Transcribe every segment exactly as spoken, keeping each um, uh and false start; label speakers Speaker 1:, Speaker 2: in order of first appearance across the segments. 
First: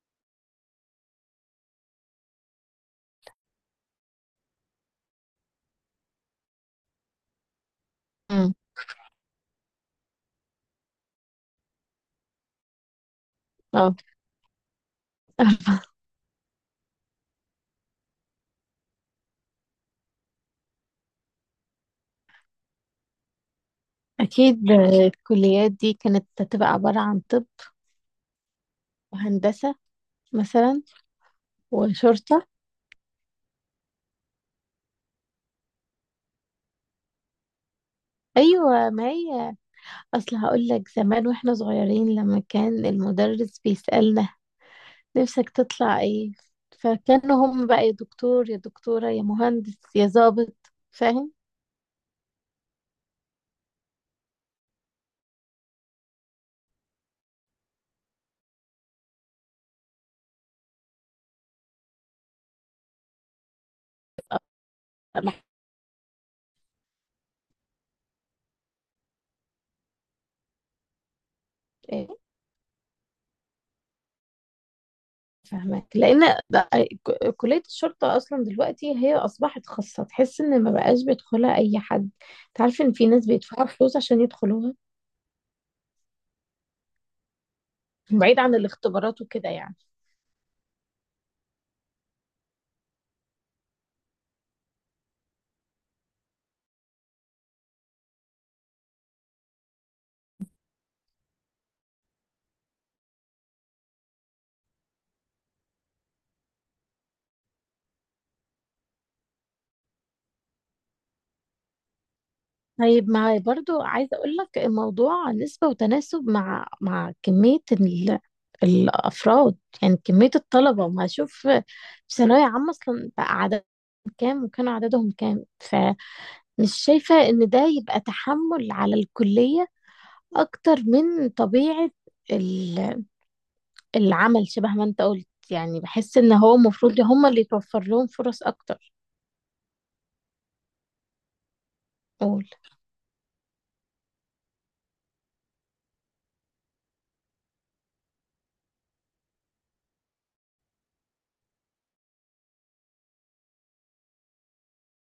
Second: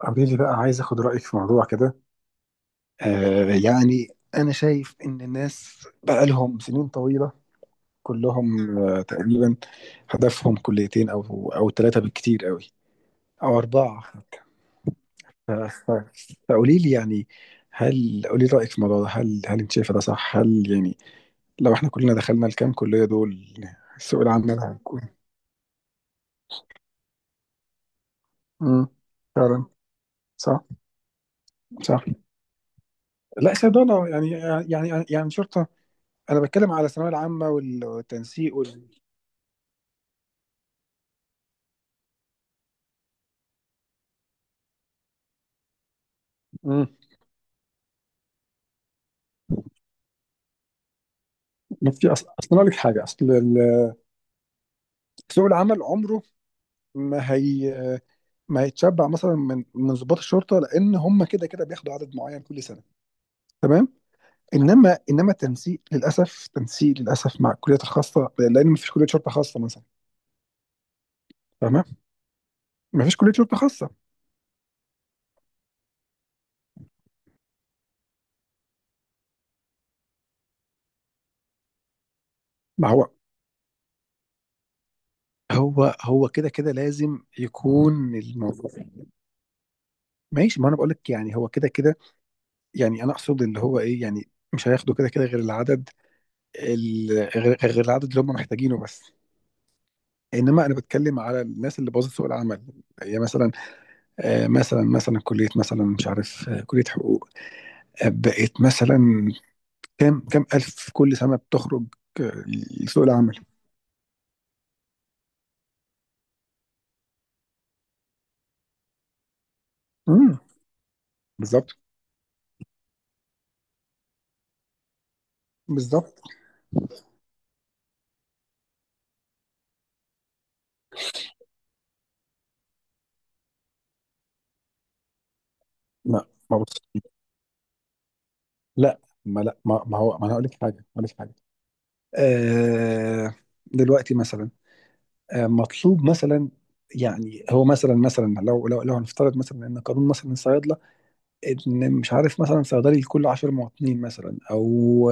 Speaker 1: قولي لي بقى عايز اخد رايك في موضوع كده. آه يعني انا شايف ان الناس بقى لهم سنين طويله،
Speaker 2: امم
Speaker 1: كلهم آه تقريبا. هدفهم كليتين او او ثلاثه بالكتير قوي، او
Speaker 2: اه
Speaker 1: اربعه حتى. ف- ف- فقولي لي يعني، هل قولي لي رايك في الموضوع ده، هل هل انت شايفه ده صح؟ هل يعني لو احنا كلنا دخلنا الكام كليه دول، السوق العام ده
Speaker 2: اكيد
Speaker 1: هيكون؟
Speaker 2: آه، الكليات دي كانت هتبقى عبارة عن طب
Speaker 1: امم، فعلا،
Speaker 2: وهندسة
Speaker 1: صح،
Speaker 2: مثلا
Speaker 1: صح.
Speaker 2: وشرطة.
Speaker 1: لا صيدلة يعني يعني يعني يعني شرطة. أنا بتكلم على الثانوية العامة والتنسيق.
Speaker 2: ايوه، ما هي اصل هقول لك زمان واحنا صغيرين لما كان المدرس بيسألنا نفسك تطلع ايه،
Speaker 1: مم.
Speaker 2: فكانوا هم بقى يا دكتور يا دكتورة يا مهندس يا ضابط، فاهم؟
Speaker 1: ما في اصل اصل أنا اقول لك حاجه، اصل ال- سوق العمل عمره ما هي ما هيتشبع مثلا من من ضباط الشرطه، لان هم كده كده بياخدوا عدد معين كل سنه. تمام. انما انما
Speaker 2: طبعاً.
Speaker 1: التنسيق للاسف، تنسيق للاسف مع الكليات الخاصه، لان ما فيش كليه شرطه خاصه مثلا. فاهمه.
Speaker 2: إيه،
Speaker 1: ما فيش كليه شرطه خاصه.
Speaker 2: فاهمك لان ده- ك- كلية الشرطة اصلا دلوقتي هي اصبحت خاصة، تحس ان ما بقاش بيدخلها اي حد. تعرف
Speaker 1: ما
Speaker 2: ان في
Speaker 1: هو
Speaker 2: ناس بيدفعوا فلوس عشان يدخلوها
Speaker 1: هو هو كده كده لازم يكون
Speaker 2: بعيد عن
Speaker 1: الموضوع.
Speaker 2: الاختبارات وكده يعني.
Speaker 1: ماشي، ما انا بقول لك يعني هو كده كده. يعني انا اقصد اللي هو ايه، يعني مش هياخدوا كده كده غير العدد، ال- غير غير العدد اللي هم محتاجينه بس. انما انا بتكلم على الناس اللي باظت سوق العمل، هي مثلا، آه، مثلا مثلا كليه مثلا مش عارف، آه، كليه حقوق، آه، بقت مثلا كام كام الف كل سنه بتخرج. آه، لسوق
Speaker 2: طيب ما
Speaker 1: العمل.
Speaker 2: برضو عايزة اقول لك الموضوع نسبة وتناسب مع مع كمية ال... الافراد، يعني كمية
Speaker 1: امم،
Speaker 2: الطلبة. ما اشوف في
Speaker 1: بالظبط.
Speaker 2: ثانوية عامة اصلا بقى عددهم كام وكانوا عددهم كام؟ فمش
Speaker 1: بالظبط.
Speaker 2: شايفة ان ده يبقى تحمل على الكلية اكتر من طبيعة ال- العمل، شبه ما انت قلت يعني. بحس
Speaker 1: لا،
Speaker 2: ان هو
Speaker 1: ما بص،
Speaker 2: المفروض هم اللي يتوفر لهم فرص اكتر.
Speaker 1: لا. ما لا ما, ما هو، ما انا هقول لك حاجه، هقول لك حاجه
Speaker 2: قول.
Speaker 1: آه. دلوقتي مثلا، آه مطلوب مثلا، يعني هو مثلا مثلا لو لو لو هنفترض مثلا ان قانون مثلا الصيادله، ان مش عارف مثلا صيدلي لكل 10 مواطنين مثلا، او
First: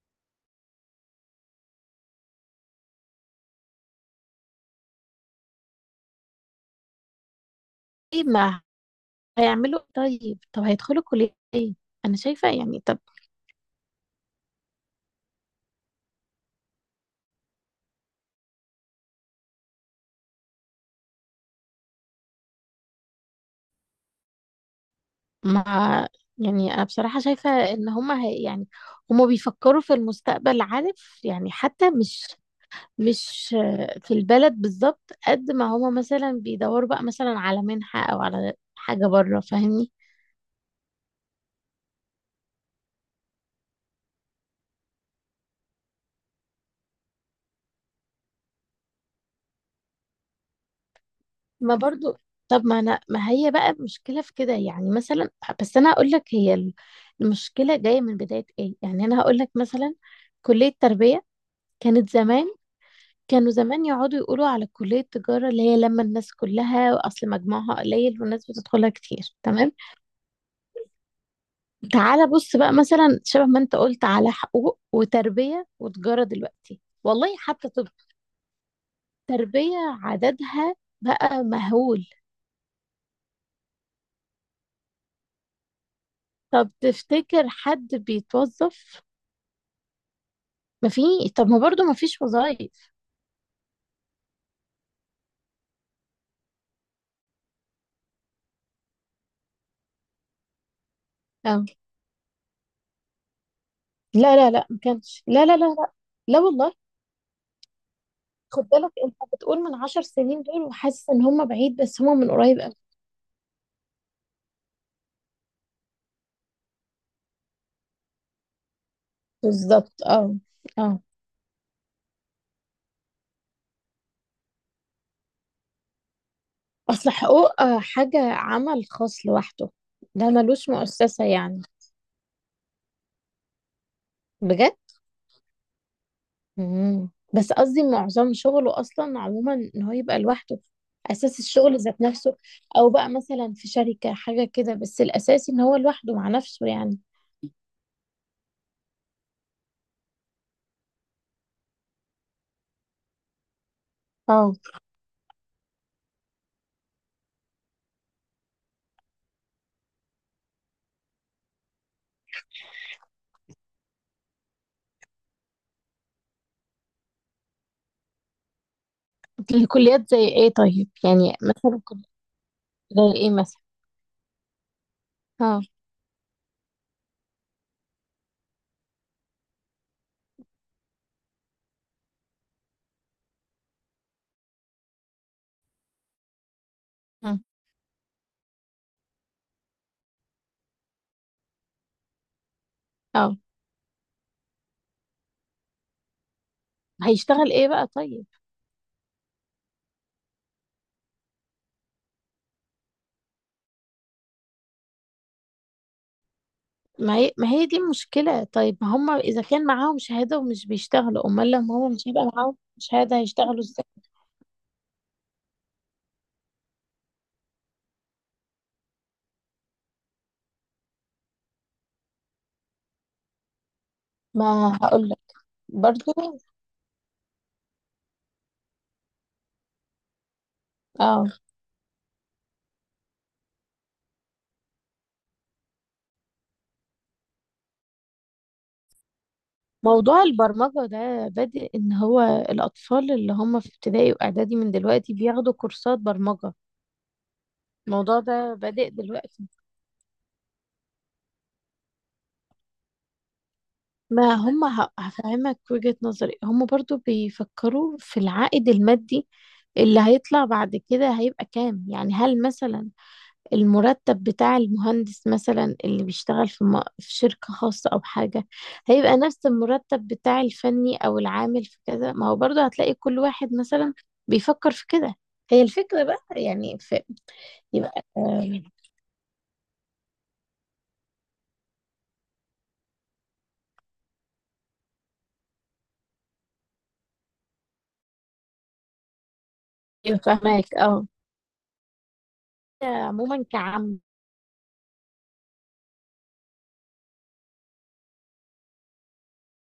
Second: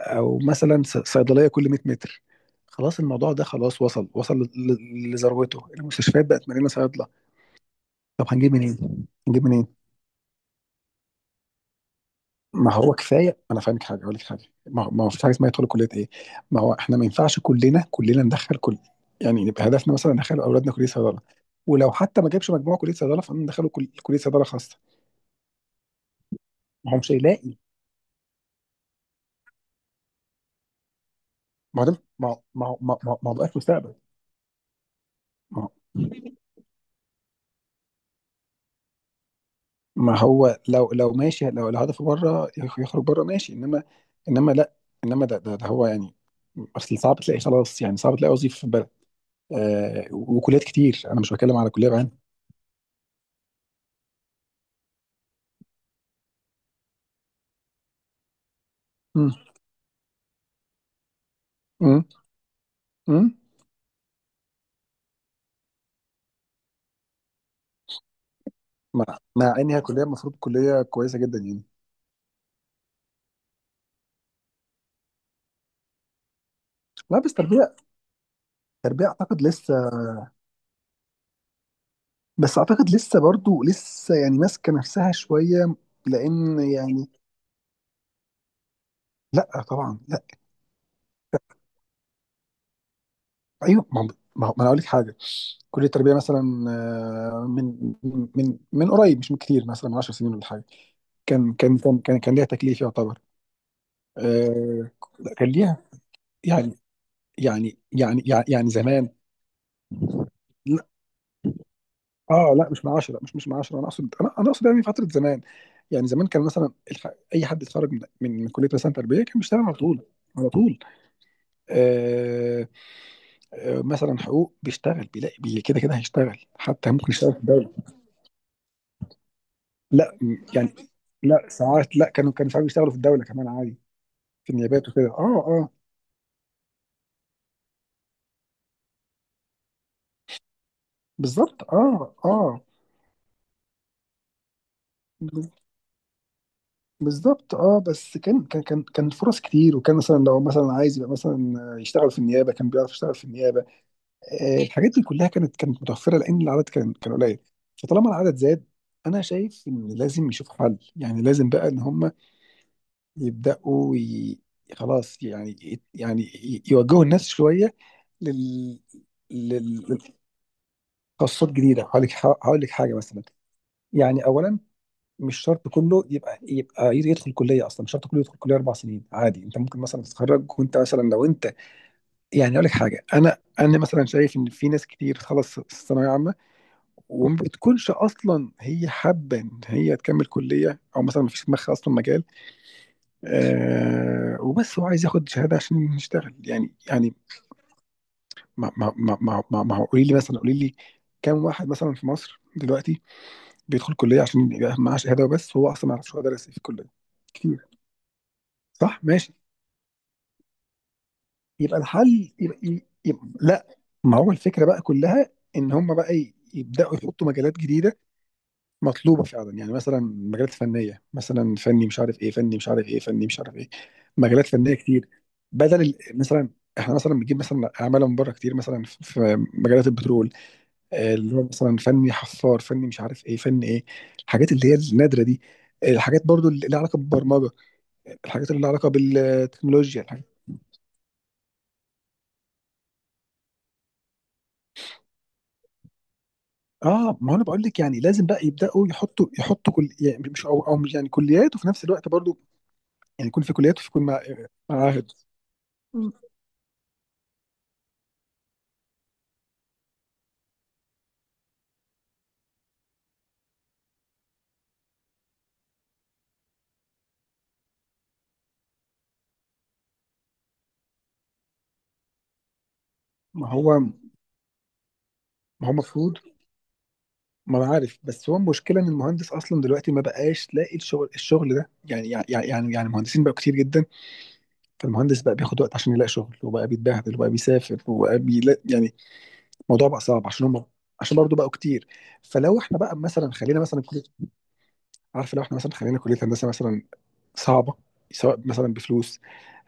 Speaker 1: او مثلا ص- صيدليه كل 100 متر. خلاص الموضوع ده خلاص، وصل وصل ل- ل- لذروته، المستشفيات بقت مليانه صيادله. طب
Speaker 2: طيب
Speaker 1: هنجيب
Speaker 2: ما
Speaker 1: منين؟ هنجيب منين؟
Speaker 2: هيعملوا إيه طيب؟ طب هيدخلوا كلية ايه؟ انا شايفة
Speaker 1: ما
Speaker 2: يعني
Speaker 1: هو
Speaker 2: طب.
Speaker 1: كفايه، انا فاهمك حاجه، اقول لك حاجه، ما هو ما هو فيش حاجه اسمها يدخلوا كليه ايه؟ ما هو احنا ما ينفعش كلنا كلنا ندخل كل، يعني يبقى هدفنا مثلا ندخل اولادنا كليه صيدله، ولو حتى ما جابش مجموعه كليه صيدله فندخله كل- كليه صيدله خاصه.
Speaker 2: ما يعني انا
Speaker 1: ما هو مش
Speaker 2: بصراحة شايفة
Speaker 1: هيلاقي.
Speaker 2: ان هما هي يعني، هما بيفكروا في المستقبل، عارف يعني،
Speaker 1: ما هو
Speaker 2: حتى
Speaker 1: ده، ما
Speaker 2: مش
Speaker 1: هو ما هو ما هو ما هو ما هو ده
Speaker 2: مش
Speaker 1: مستقبل.
Speaker 2: آه، في البلد بالظبط. قد ما
Speaker 1: ما
Speaker 2: هما مثلا بيدوروا بقى مثلا على منحة او على حاجة بره، فاهمني؟
Speaker 1: ما هو لو لو ماشي، لو الهدف بره يخرج بره ماشي، انما، انما لا، انما ده ده, ده هو يعني. اصل صعب تلاقي، خلاص يعني صعب تلاقي وظيفه في البلد. آه، وكليات كتير، انا مش بتكلم على
Speaker 2: ما
Speaker 1: كليه
Speaker 2: برضو.
Speaker 1: بعينها.
Speaker 2: طب ما انا، ما هي بقى مشكلة في كده يعني مثلا. بس انا هقول لك، هي ال- المشكلة جاية من بداية ايه، يعني انا
Speaker 1: مم.
Speaker 2: هقول لك مثلا كلية تربية
Speaker 1: مم.
Speaker 2: كانت زمان،
Speaker 1: مم.
Speaker 2: كانوا زمان يقعدوا يقولوا على كلية التجارة اللي هي لما الناس كلها أصل مجموعها قليل والناس بتدخلها
Speaker 1: مع
Speaker 2: كتير،
Speaker 1: مع ان
Speaker 2: تمام.
Speaker 1: هي كليه، المفروض كليه كويسه جدا يعني.
Speaker 2: تعالى بص بقى مثلا شبه ما انت قلت على حقوق وتربية وتجارة دلوقتي،
Speaker 1: لا، بس
Speaker 2: والله حتى
Speaker 1: تربيه،
Speaker 2: طب.
Speaker 1: تربيه اعتقد لسه.
Speaker 2: تربية عددها بقى مهول.
Speaker 1: بس اعتقد لسه برضو لسه يعني ماسكه نفسها شويه، لان
Speaker 2: طب
Speaker 1: يعني.
Speaker 2: تفتكر حد بيتوظف؟
Speaker 1: لا طبعا.
Speaker 2: ما في. طب ما برضو ما فيش وظائف.
Speaker 1: ايوه، ما ما ما انا اقول لك حاجه. كليه التربيه مثلا آه، من من من قريب مش من كتير، مثلا من 10 سنين ولا حاجه، كان
Speaker 2: اه،
Speaker 1: كان كان كان, كان ليها تكليف يعتبر.
Speaker 2: لا لا لا ما
Speaker 1: آه،
Speaker 2: كانش، لا
Speaker 1: كان
Speaker 2: لا لا
Speaker 1: ليها
Speaker 2: لا. لا والله.
Speaker 1: يعني، يعني يعني يعني
Speaker 2: خد
Speaker 1: يعني
Speaker 2: بالك
Speaker 1: زمان.
Speaker 2: انت بتقول من عشر سنين دول
Speaker 1: لا،
Speaker 2: وحاسس ان هم بعيد، بس هم من
Speaker 1: اه
Speaker 2: قريب.
Speaker 1: لا، مش من عشرة مش مش من عشرة انا اقصد، انا انا اقصد يعني فتره زمان. يعني زمان كان مثلا الح... اي حد اتخرج من من من كليه مثلا تربيه كان بيشتغل على
Speaker 2: بالظبط،
Speaker 1: طول،
Speaker 2: اه
Speaker 1: على طول.
Speaker 2: اه.
Speaker 1: آه... آه... مثلا حقوق بيشتغل، بيلاقي، بي... كده كده هيشتغل، حتى ممكن
Speaker 2: اصل
Speaker 1: يشتغل في
Speaker 2: حقوق
Speaker 1: الدوله.
Speaker 2: آه، حاجة عمل خاص لوحده،
Speaker 1: لا،
Speaker 2: ده
Speaker 1: م-
Speaker 2: ملوش
Speaker 1: يعني.
Speaker 2: مؤسسة
Speaker 1: لا
Speaker 2: يعني.
Speaker 1: ساعات، لا، كانوا كانوا ساعات بيشتغلوا في الدولة كمان عادي، في
Speaker 2: بجد.
Speaker 1: النيابات وكده، اه، اه.
Speaker 2: مم. بس قصدي معظم شغله اصلا عموما ان هو يبقى لوحده، اساس
Speaker 1: بالظبط،
Speaker 2: الشغل ذات
Speaker 1: اه،
Speaker 2: نفسه.
Speaker 1: اه.
Speaker 2: او بقى مثلا في شركة حاجة كده، بس
Speaker 1: ب-
Speaker 2: الاساسي ان هو لوحده مع نفسه يعني.
Speaker 1: بالظبط، اه، بس كان كان كان كان فرص كتير، وكان مثلا لو مثلا عايز يبقى مثلا يشتغل في النيابة كان بيعرف يشتغل في النيابة.
Speaker 2: اه.
Speaker 1: آه، الحاجات دي كلها كانت كانت متوفرة لأن العدد كان كان قليل. فطالما العدد زاد، أنا شايف إن لازم يشوف حل، يعني لازم بقى إن هم يبدأوا ي... خلاص يعني، يعني ي- يوجهوا الناس شوية لل... لل...
Speaker 2: الكليات زي ايه طيب، يعني
Speaker 1: خاصات
Speaker 2: مثلا
Speaker 1: جديده. هقول
Speaker 2: كل-
Speaker 1: لك هقول لك حاجه
Speaker 2: زي
Speaker 1: مثلا.
Speaker 2: ايه مثلا؟
Speaker 1: يعني اولا، مش
Speaker 2: اه
Speaker 1: شرط كله يبقى يبقى يدخل كليه اصلا، مش شرط كله يدخل كليه اربع سنين، عادي انت ممكن مثلا تتخرج وانت مثلا، لو انت يعني، اقول لك حاجه، انا انا مثلا شايف ان في ناس كتير خلص الثانويه عامه وما
Speaker 2: اه
Speaker 1: بتكونش اصلا هي حابه ان هي تكمل كليه، او مثلا ما فيش في دماغها اصلا مجال،
Speaker 2: آه.
Speaker 1: آه وبس هو عايز ياخد شهاده عشان يشتغل، يعني يعني.
Speaker 2: هيشتغل ايه بقى طيب؟
Speaker 1: ما ما ما ما ما ما هو قولي لي مثلا، قولي لي كام واحد مثلا في مصر دلوقتي بيدخل كليه عشان يبقى معاه شهاده وبس، هو اصلا ما يعرفش هو درس ايه في الكليه.
Speaker 2: ما هي ما هي
Speaker 1: كتير.
Speaker 2: دي المشكلة. طيب ما
Speaker 1: صح،
Speaker 2: هم
Speaker 1: ماشي.
Speaker 2: إذا كان معاهم شهادة ومش بيشتغلوا، أمال لما
Speaker 1: يبقى
Speaker 2: هم مش هيبقى
Speaker 1: الحل
Speaker 2: معاهم
Speaker 1: يبقى,
Speaker 2: شهادة
Speaker 1: يبقى
Speaker 2: هيشتغلوا
Speaker 1: لا.
Speaker 2: إزاي؟
Speaker 1: ما هو الفكره بقى كلها ان هم بقى ي- يبداوا يحطوا مجالات جديده مطلوبه فعلا، يعني مثلا مجالات فنيه، مثلا فني مش عارف ايه، فني مش عارف ايه، فني مش عارف ايه، مجالات فنيه
Speaker 2: ما
Speaker 1: كتير.
Speaker 2: هقولك
Speaker 1: بدل ال-
Speaker 2: برضو،
Speaker 1: مثلا، احنا مثلا بنجيب مثلا اعمال من بره كتير، مثلا في في مجالات البترول، آه،
Speaker 2: اه.
Speaker 1: اللي هو مثلا فني حفار، فني مش عارف ايه، فني ايه، الحاجات اللي هي النادره دي، الحاجات برضو اللي لها علاقه بالبرمجه، الحاجات اللي لها علاقه بالتكنولوجيا،
Speaker 2: موضوع
Speaker 1: الحاجات.
Speaker 2: البرمجة ده بادئ إن هو الأطفال اللي هم في ابتدائي وإعدادي من دلوقتي بياخدوا كورسات برمجة.
Speaker 1: اه، ما هو انا بقول لك يعني
Speaker 2: الموضوع
Speaker 1: لازم بقى
Speaker 2: ده
Speaker 1: يبداوا
Speaker 2: بادئ
Speaker 1: يحطوا
Speaker 2: دلوقتي.
Speaker 1: يحطوا كل، يعني مش او او مش يعني كليات، وفي نفس الوقت برضو يعني يكون في كليات، وفي يكون مع-
Speaker 2: ما هم ه-
Speaker 1: معاهد.
Speaker 2: هفهمك وجهة نظري. هم برضو بيفكروا في العائد المادي اللي هيطلع بعد كده هيبقى كام، يعني هل مثلا المرتب بتاع المهندس مثلا اللي بيشتغل في م- في شركة خاصة أو حاجة هيبقى نفس المرتب بتاع الفني أو العامل في كذا؟ ما هو برضه هتلاقي كل
Speaker 1: ما
Speaker 2: واحد
Speaker 1: هو
Speaker 2: مثلا بيفكر في كده. هي
Speaker 1: ما هو
Speaker 2: الفكرة بقى.
Speaker 1: المفروض.
Speaker 2: يعني في،
Speaker 1: ما انا عارف،
Speaker 2: يبقى
Speaker 1: بس هو
Speaker 2: آه،
Speaker 1: المشكله ان المهندس اصلا دلوقتي ما بقاش لاقي الشغل، الشغل ده يعني يعني يعني يعني المهندسين بقوا كتير جدا، فالمهندس بقى بياخد وقت عشان يلاقي شغل، وبقى بيتبهدل، وبقى بيسافر، وبقى بيلاقي يعني الموضوع بقى صعب،
Speaker 2: يبقى
Speaker 1: عشان هم
Speaker 2: فاهمك اه.
Speaker 1: عشان برضه بقوا كتير. فلو احنا بقى مثلا
Speaker 2: عموما
Speaker 1: خلينا مثلا
Speaker 2: كعام
Speaker 1: كليه، عارف، لو احنا مثلا خلينا كليه هندسه مثلا صعبة، سواء مثلا بفلوس،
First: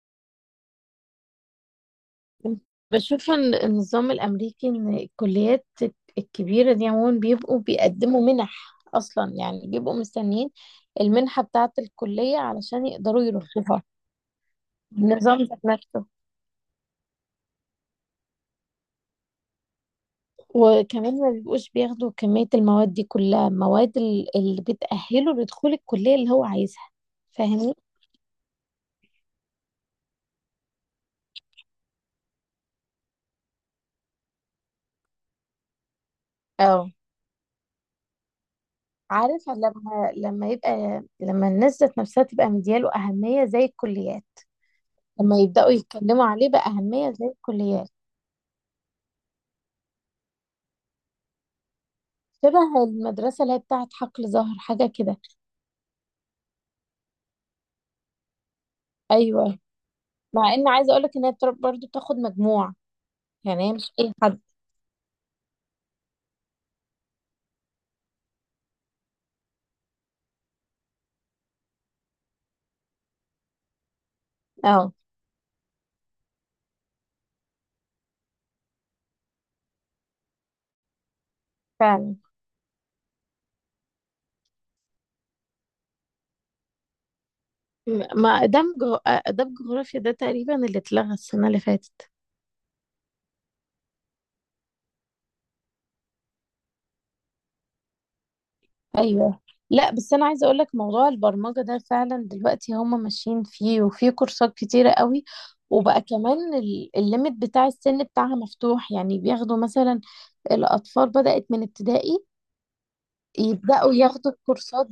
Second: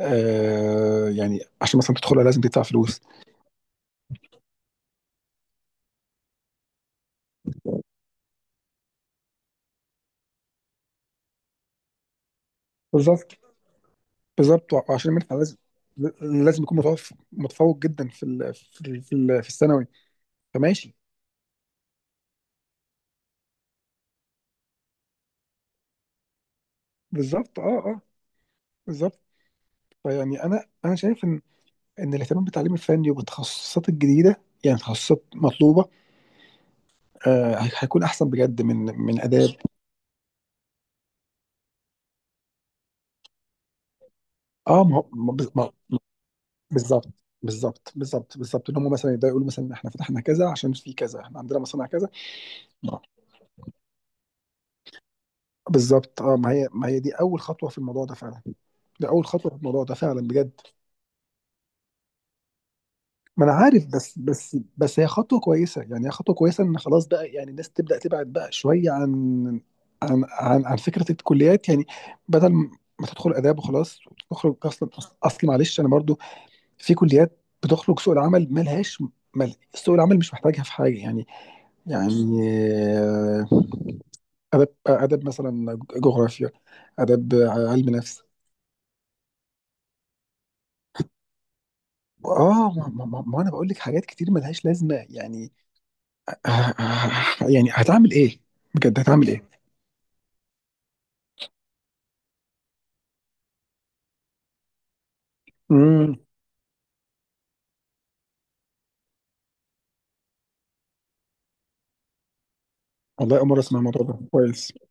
Speaker 1: آه يعني عشان مثلا تدخلها لازم تدفع فلوس.
Speaker 2: بشوف إن النظام الأمريكي إن الكليات الكبيرة دي عموما بيبقوا بيقدموا منح أصلا، يعني بيبقوا مستنيين المنحة بتاعة الكلية علشان يقدروا
Speaker 1: بالظبط
Speaker 2: يرشحوها.
Speaker 1: بالظبط وعشان المنحة
Speaker 2: النظام
Speaker 1: لازم،
Speaker 2: ذات نفسه.
Speaker 1: لازم يكون متفوق، متفوق جدا في ال في ال في, ال في الثانوي. فماشي.
Speaker 2: وكمان ما بيبقوش بياخدوا كمية المواد دي كلها، مواد ال- اللي بتأهله لدخول الكلية اللي هو عايزها،
Speaker 1: بالظبط، اه،
Speaker 2: فاهمني؟
Speaker 1: اه، بالظبط. فيعني انا انا شايف ان ان الاهتمام بالتعليم الفني وبالتخصصات الجديده، يعني تخصصات مطلوبه،
Speaker 2: اه،
Speaker 1: آه هي- هيكون احسن بجد من من
Speaker 2: عارف.
Speaker 1: اداب.
Speaker 2: لما لما يبقى، لما الناس ذات نفسها تبقى مدياله أهمية زي الكليات،
Speaker 1: اه، ما هو
Speaker 2: لما
Speaker 1: ما-
Speaker 2: يبدأوا
Speaker 1: ما-
Speaker 2: يتكلموا عليه
Speaker 1: بالظبط
Speaker 2: بأهمية زي الكليات،
Speaker 1: بالظبط بالظبط بالظبط ان هم مثلا يبداوا يقولوا مثلا احنا فتحنا كذا عشان في كذا، احنا عندنا مصانع كذا.
Speaker 2: شبه المدرسة اللي هي بتاعت حقل زهر حاجة كده.
Speaker 1: بالظبط، اه، ما هي ما هي دي اول خطوه في الموضوع ده فعلا، ده اول خطوه في
Speaker 2: أيوة.
Speaker 1: الموضوع ده فعلا
Speaker 2: مع
Speaker 1: بجد.
Speaker 2: إن عايزة أقولك إن هي بتر- برضه بتاخد مجموع،
Speaker 1: ما انا
Speaker 2: يعني هي
Speaker 1: عارف،
Speaker 2: مش أي
Speaker 1: بس
Speaker 2: حد.
Speaker 1: بس بس هي خطوه كويسه يعني، هي خطوه كويسه ان خلاص بقى يعني الناس تبدا تبعد بقى شويه عن عن عن, عن فكره الكليات يعني، بدل ما تدخل اداب وخلاص وتخرج اصلا.
Speaker 2: اه
Speaker 1: اصل معلش انا برضو، في كليات بتخرج سوق العمل ملهاش، مل... سوق العمل مش محتاجها في حاجه يعني.
Speaker 2: فعلا.
Speaker 1: يعني آه، اداب اداب مثلا جغرافيا، اداب علم
Speaker 2: م-
Speaker 1: نفس.
Speaker 2: ما دمج، دمج جغرافيا ده تقريبا اللي اتلغى السنة اللي فاتت.
Speaker 1: اه، ما, ما, ما ما انا بقول لك حاجات كتير ملهاش لازمه يعني، آه، آه، يعني هتعمل ايه، بجد هتعمل
Speaker 2: ايوه.
Speaker 1: ايه.
Speaker 2: لا بس انا عايزه اقول لك موضوع البرمجه ده فعلا دلوقتي هم ماشيين فيه وفي كورسات كتيره قوي، وبقى
Speaker 1: امم.
Speaker 2: كمان ال- الليميت بتاع السن بتاعها مفتوح، يعني بياخدوا مثلا الاطفال، بدات من ابتدائي
Speaker 1: والله اول مره اسمع
Speaker 2: يبداوا
Speaker 1: الموضوع ده،
Speaker 2: ياخدوا
Speaker 1: كويس.
Speaker 2: الكورسات.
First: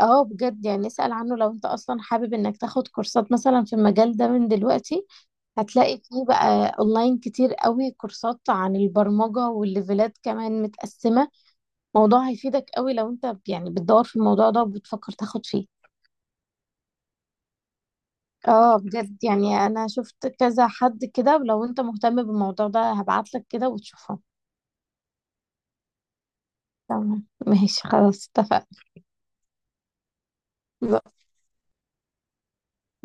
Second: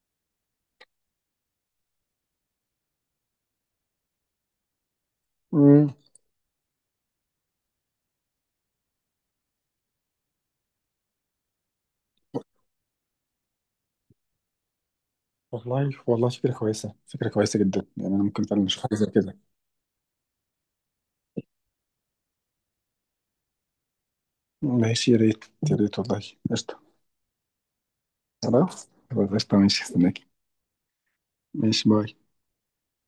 Speaker 2: اه بجد، يعني اسأل عنه لو انت اصلا حابب انك تاخد كورسات مثلا في المجال ده من دلوقتي.
Speaker 1: امم.
Speaker 2: هتلاقي فيه بقى اونلاين كتير قوي كورسات عن البرمجة، والليفلات كمان متقسمة. موضوع هيفيدك قوي لو انت يعني بتدور في الموضوع ده وبتفكر تاخد فيه.
Speaker 1: والله، والله فكره كويسه، فكره كويسه جدا يعني، انا ممكن فعلا
Speaker 2: اه
Speaker 1: اشوف حاجه زي
Speaker 2: بجد،
Speaker 1: كده.
Speaker 2: يعني انا شفت كذا حد كده، ولو انت مهتم بالموضوع ده هبعتلك كده وتشوفه.
Speaker 1: ماشي، يا ريت، يا ريت والله. قشطه.
Speaker 2: تمام، ماشي، خلاص، اتفقنا.
Speaker 1: خلاص خلاص، قشطه، ماشي، استناكي. ماشي، باي.